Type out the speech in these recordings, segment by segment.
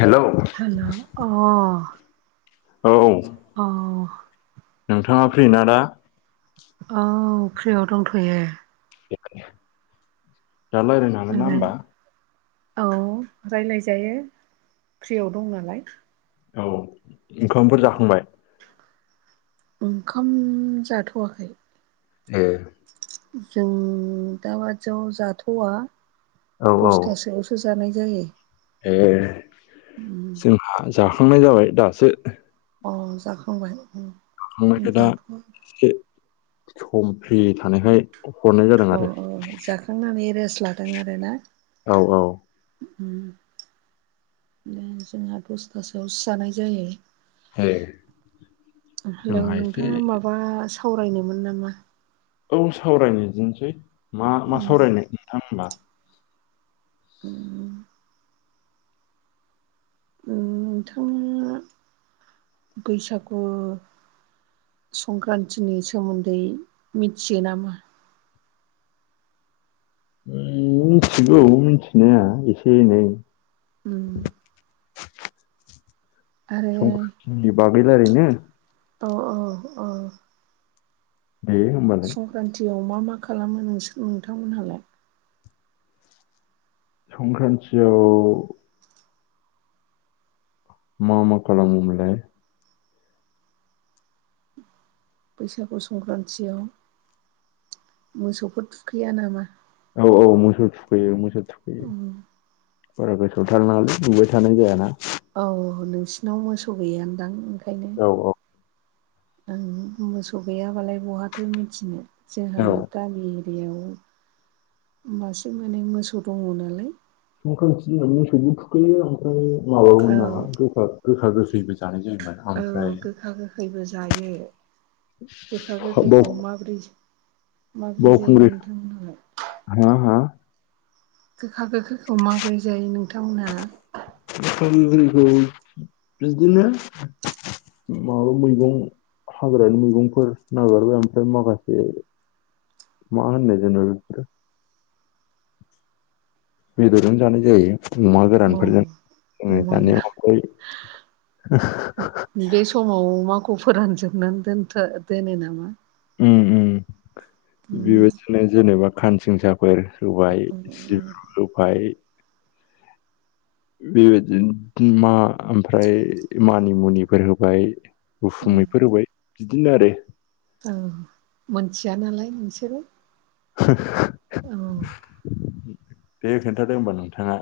हेल' hello अ औ औ औ नोंथाङा फ्रिना दा औ फ्रियाव दंथ'यो जल आरो आरो औ रायज्लायजायो फ्रियाव दं नालाय औ ओंखामफोर जाखांबाय ओंखाम जाथ'वाखै ए जों दाबादियाव जाथ'वा औ औ दसथासो सुजानाय जायो ए उम, जोंहा जाखांनाय जाबाय दासो अ जाखांबाय उम, थांनायखाय दा जाथ'वा एसे सम फ्रि थानायहाय हरनाय जादों औ आरो औ जाखांनानै रेस्ट लादों आरो ना औ औ जोंहा दसथासोआवो जानाय जायो ए हेल' जोंहा एसे नोंथाङा माबा सावरायनोमोन नामा औ सावरायनोदिनोसै मा मा उम, सावरायनो नोंथां होनबा [inaudible] नोंथाङा बैसागु संक्रान्तिनि सोमोन्दै मिथियो नामा मिथिगौ मिनथिनाया एसे एनै उम आरो संख्रानतिनि बागै रायलायनो औ औ औ बे संक्रान्तियाव मा मा खालामो नोंसोर नोंथांमोनहालाय संख्रान्तियाव म मा खालाम खालामो मोनलाय बैसागु संक्रान्तियाव मोसौफोर थुखैया नामा औ औ मोसौ थुखैयो मोसौ थुखैयो बारा गोसोआव थार नालाय नुबाय थानाय जायाना औ नोंसिनाव मोसौ गैयानदां ओंखायनो औ औ ओं मोसौ गैयाबालाय बहाथो मिथिनो जोंहा औ गामि एरियायाव मासे माने मोसौ दङ नालाय संख्रान्ति होननानै मोसौबो थुखैयो आमफ्राय माबामोन औ नामा [unintelligible] गोखा गोखैबो जागोन जेनेबा औ गोखा गोखैबो जायो गोखा बाव गोखैखौ माब्रै माब्रै जायो बावखुंग्रि नोंथांमोनहााय हा हा गोखा गोखाैखौ माबोरै जायो नोंथांमोनहा ओ [unintelligible] बिदिनो माबा मैगं हाग्रानि मैगंफोर नागारबाय आमफ्राय माखासे मा होनो जेन' बिफोरो बेदरजों जानाय जायो अमा अ गोरानफोरजों जोङो अमा जानायाव गोरान अओफ्राय बे समाव माखौ फोरानजोबनानै दोनथ दोनो नामा ओम ओ उम बेबायदिनो जेनेबा खानसिंसाफोर होबाय उम सिब होबाय बेबायदिनो मा ओमफ्राय मानि मुनिफोर होबाय उम गुफुमैफोर होबाय बिदिनो आरो औ मोनथिया नालाय नोंसोरो ह औ बे खोन्थादों होनबा नोंथाङा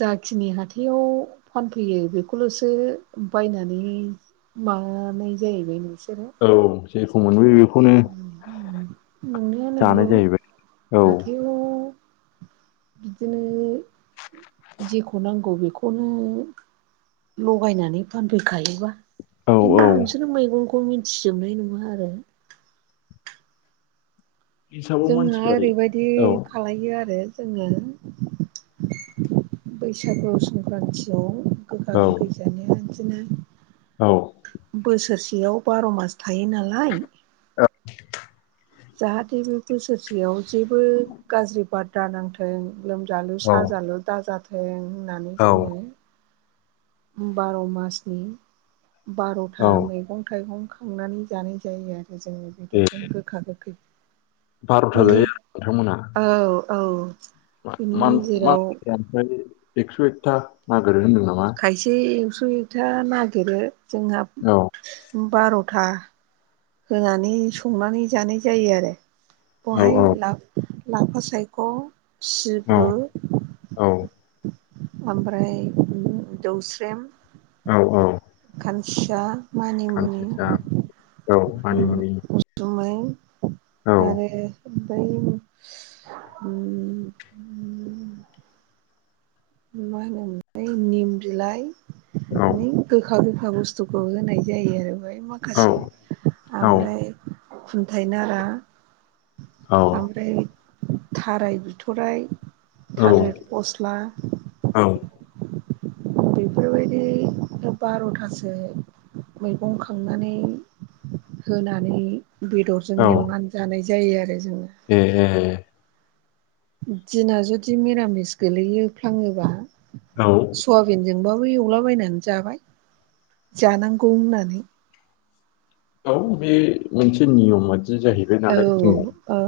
जाखिनि हाथायाव फानफैयो बेखौल'सो बायनानै मानाय जाहैबाय नोंसोरो औ जेखौ मोनबो बेखौनो नंनाया नंगौ जानाय जाहैबाय औ हाथायाव [inaudible] बिदिनो जेखौ नांगौ बेखौनो लगायनानै फानफैखायोबा औ औ खिन्थु नोंसोरो मैगंखौ मिथिजोबनाय नङा आरो हिसाबाव जोंहा मानसिफ्रा ओरैबायदि औ खालायो आरो जोङो बैसागु संक्रान्तियाव गोखा औ गोखै जानो बिदिनो औ बोसोरसेयाव बार' मास थायो नालाय औ जाहाथे बे बोसोरसेयाव जेबो गाज्रि बार दा नांथों लोमजालु औ साजालु दाजाथों होननानै औ जोङो बार' मासनि औ बार'था मैगं थाइगं खांनानै जानाय जायो आरो जोङो ए बेदरजों गोखा गोखै बार'था बेनि जायो आरो औ औ मान बिनि मान मान गेजेराव ओमफ्रायो एकस' एकथा नागिरो होनदों नामा? खायसे एक्स' एकथा नागिरो जोंहा औ बार'था होनानै संनानै जानाय जायो आरो औ बेहाय औ लाब लाफा सायख' औ सिब्रु औ ओमफ्राय जौस्रेम औ औ खानसिसा मानि खानसिसा औ उसुमै औ आरो ओमफ्राय ओ मा होनोमोनथाय निम बिलाइ नि गोखा गोखा बुस्थुखौ होनाय जायो आरो बेयाव औ माखासे औ ओमफ्राय खुन्थाइ नारा औ ओमफ्राय थाराय बिथराइ थालिर फस्ला औ बेफोरबायदि बार'थासो मैगं खांनानै होनानै बेदरजों एवनानै जानाय जायो आरो जोङो ए ए दिना जुदि मिरामिस गोलैफ्लाङोबा औ सयाबिनजोंबाबो एवलाबायनानै जाबाय जानांगौ होननानै औ बे मोनसे नियमबादि जाहैबाय औ नालाय जोंनि औ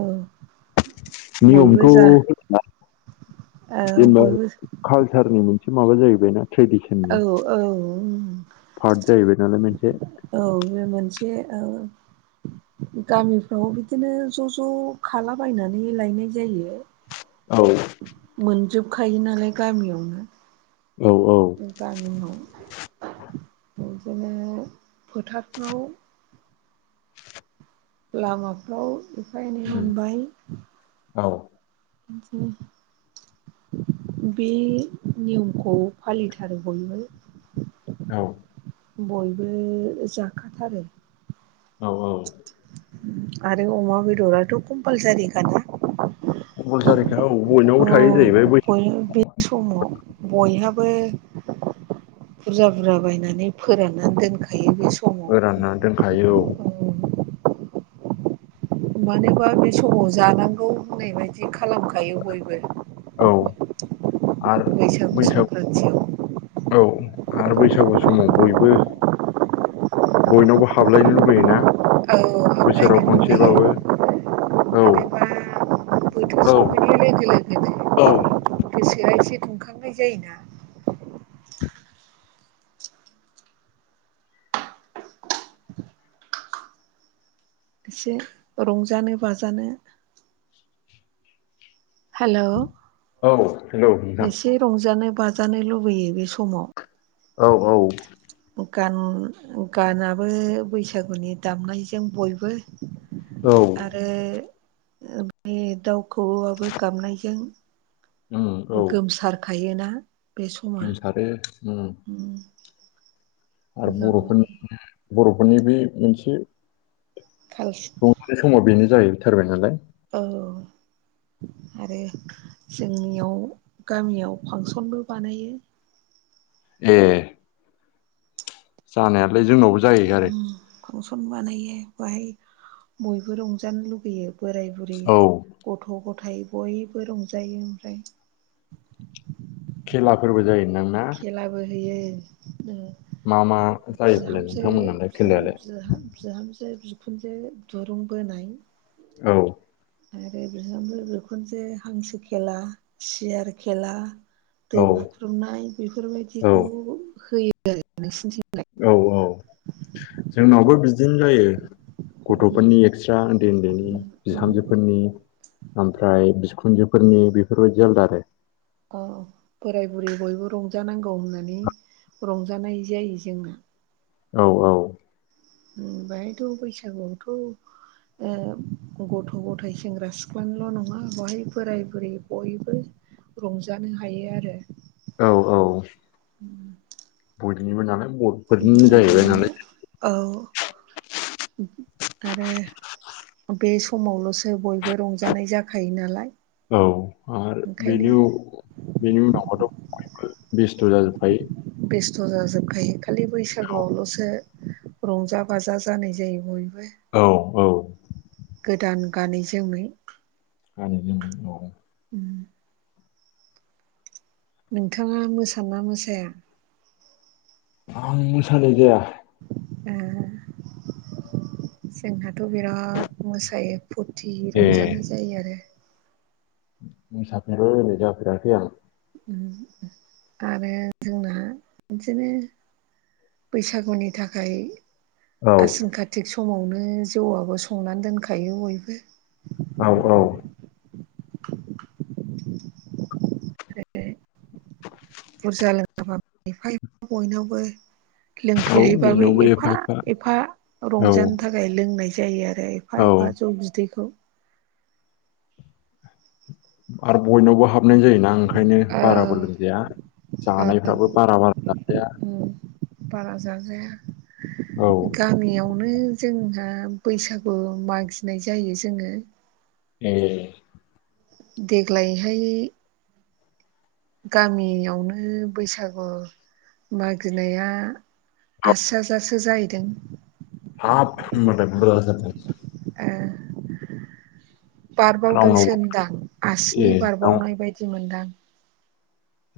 नियमथ' बयबो जा होफिना औ जेनेबा बयबो कालसारनि मोनसे माबा जाहैबायना ट्रेडिसननि औ औ पार्ट जाहैबाय नालाय मोनसे औ बे मोनसे औ गामिफ्राव बिदिनो ज' ज' खालाबायनानै लायनाय जायो औ मोनजोबखायो नालाय गामियावनो औ औ गामियाव बिदिनो फोथारफ्राव लामाफ्राव एफा एनै उम मोनबाय औ [inaudible] बे नियमखौ फालिथारो बयबो औ बयबो जाखाथारो औ औ आरो अमा बेदराथ' कम्पालसारि खा। बल जारिखा औ औ बयनावबो थायो जाहैबाय बे समाव बयहाबो। बुरजा बुरजा बायनानै फोराननानै दोनखायो बे सम फोरानना दोनखायो औ मानोबा बे समाव जानांगौ होननाय बायदि खालामखायो बयबो। औ आरो बैसागु संक्रान्तिआव औ आरो बैसागु समाव बयबो। बयनावबो हाबलायनो लुुबैयोना? औ। बोसोराव हामलायनो लुबैयो खनसेबाबो औ मानोबा बोथोर औ। [unintelligible] औ गोसोआ एसे दुंखांनाय जायोना? एसे रंजानो बाजानो। हेल' औ हेलौ नोंथां। रंजानो बाजानो लुबैयो बे समाव। औ औ। गान गानाबो बैसागुनि दामनायजों बयबो। औ। आरो बे दाउ खौऔयाबो गाबनायजों उम औ गोमसारखायोना बे समा गोमसारो उम आरो मोजां मोनो बर'फोरनि बर'फोरनि बे मोनसे। [unintelligible] बे समाव बेनो जाहैथारबाय नालाय। औ। आरो जोंनियाव गामियाव फांसनबो बानायो। ए। जानायालाय जोंनावबो जायो आरो। उम फांसन बानायो बाहाय बयबो रंजानो लुगैयो बोराय बुरि। औ गथ' गथाय बयबो रंजायो ओमफ्राय। खेलाफोरबो जायो। नोंदां ना खेलाबो होयो। मा मा जायोफालाय बिहामजो नोंथांमोननालाय बि खेलायालाय? बिहा बिहामजो बिखुनजो दुरुं बोनाय औ। आरो बिहामजो बिखुनजो हांसो खेला सियार खेला दो औ बुख्रुबनाय औ बेफोरबायदिखौ होयो आरो नोंसिनिथिलाय? औ औ जोंनावबो बिदिनो जायो। गथ'फोरनि एक्सट्रा उन्दैनि बिहामजोफोरनि ओमफ्राय बिखुनजोफोरनि बेफोरबायदि आलादा आरो। अ बोराय बुरै बयबो रंजानांगौ होननानै रंजानाय जायो जोंना। औ औ। बेहायथ' बैसागुआवथ' गथ' गथायाइ सेंग्रा सिख्लानिल' नङा बेहाय बोराय बुरि बयबो। रंजानो हायो आरो। औ औ। उम। नालाय बर'फोरनिनो जाहैबाय नालाय। औ आरो बे समावल'सो बयबो रंजानाय जाखायो नालाय औ आरो ओंखायनो बेनि बेनि उनावबाथ' बयबो बेस्थ' जाजोबखायो। बेस्थ' जाजोबखायो खालि बैसागुआवल'सो रंजा बाजा जानाय जायो बय बो औ औ गोदान गानै जोमै गानै जोमै औ उम नोंथाङा मोसाना मोसाया? आं मोसानाय जाया जोंहाथ' बिराद मोसायो। फुरथि ए रंजानाय जायो आरो। मोसाफेरो रोजाबफेराखै आं आरो जोंनाहा बिदिनो बैसागुनि थाखाय औ आसिन कातिक समावनो जौआबो संनानै दोनखायो बयबो औ औ बुरजा [unintelligible] बयनावबो लोंफेरहैबाबो एफा एफा औ रंजानो थाखाय ज लोंनाय जायो आरो एफा औ एफा जौ बिदैखौ आरो बयनावबो हाब हाबनाय जायोना ओंखायनो ओ बाराबो लोंजाया जानायफ्राबो बारा बारा जाजाया उम बारा जाजाया औ गामियावनो जोंहा बैसागु मागिनाय जायो जोङो ए देग्लायहाय गामियावनो बैसागु मागिनाया आस हाजासो जाहैदों ह म ए बारबावदोंसो रावनावबो होनदां ए आसिनि राव- बारबावनाय बायदि मोनदां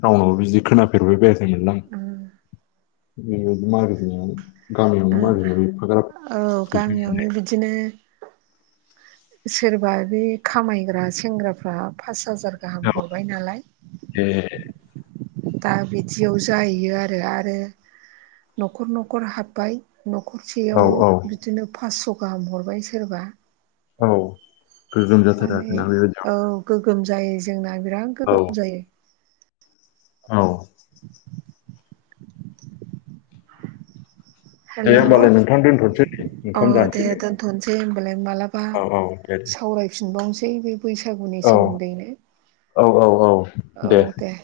रावनावबो बिदि खोनाफेरबाय बेरायाखैमोनलां उम आं बेबायदि मार गोजनानै ओ गामियावनो ओै फाग्रा औ फैसा गामियावनो बिदिनो सोरबा बे खामायग्रा सेंग्राफ्रा पास हाजार गाहाम हरबाय नालाय ए दा बिदियाव जाहैयो आरो आरो न'खर न'खर हाब्बाय न'खरसेयाव औ औ बिदिनो फास्स' गाहाम हरबाय सोरबा औ गोजोम जाथारो आरो ओमफ्राय ना बेबायदि औ गोगोम जायो जोंना बिराद औ गोगोम जायो औ दे हेलौ होनोमबालाय नोंथां दथ'नोसै अ दे दोनथ'नोसै होमबालाय मालाबा औ औ दे दे सावरायफिनबावनोसै बैसागुनि औ सोमोन्दैनो औ औ औ औ दे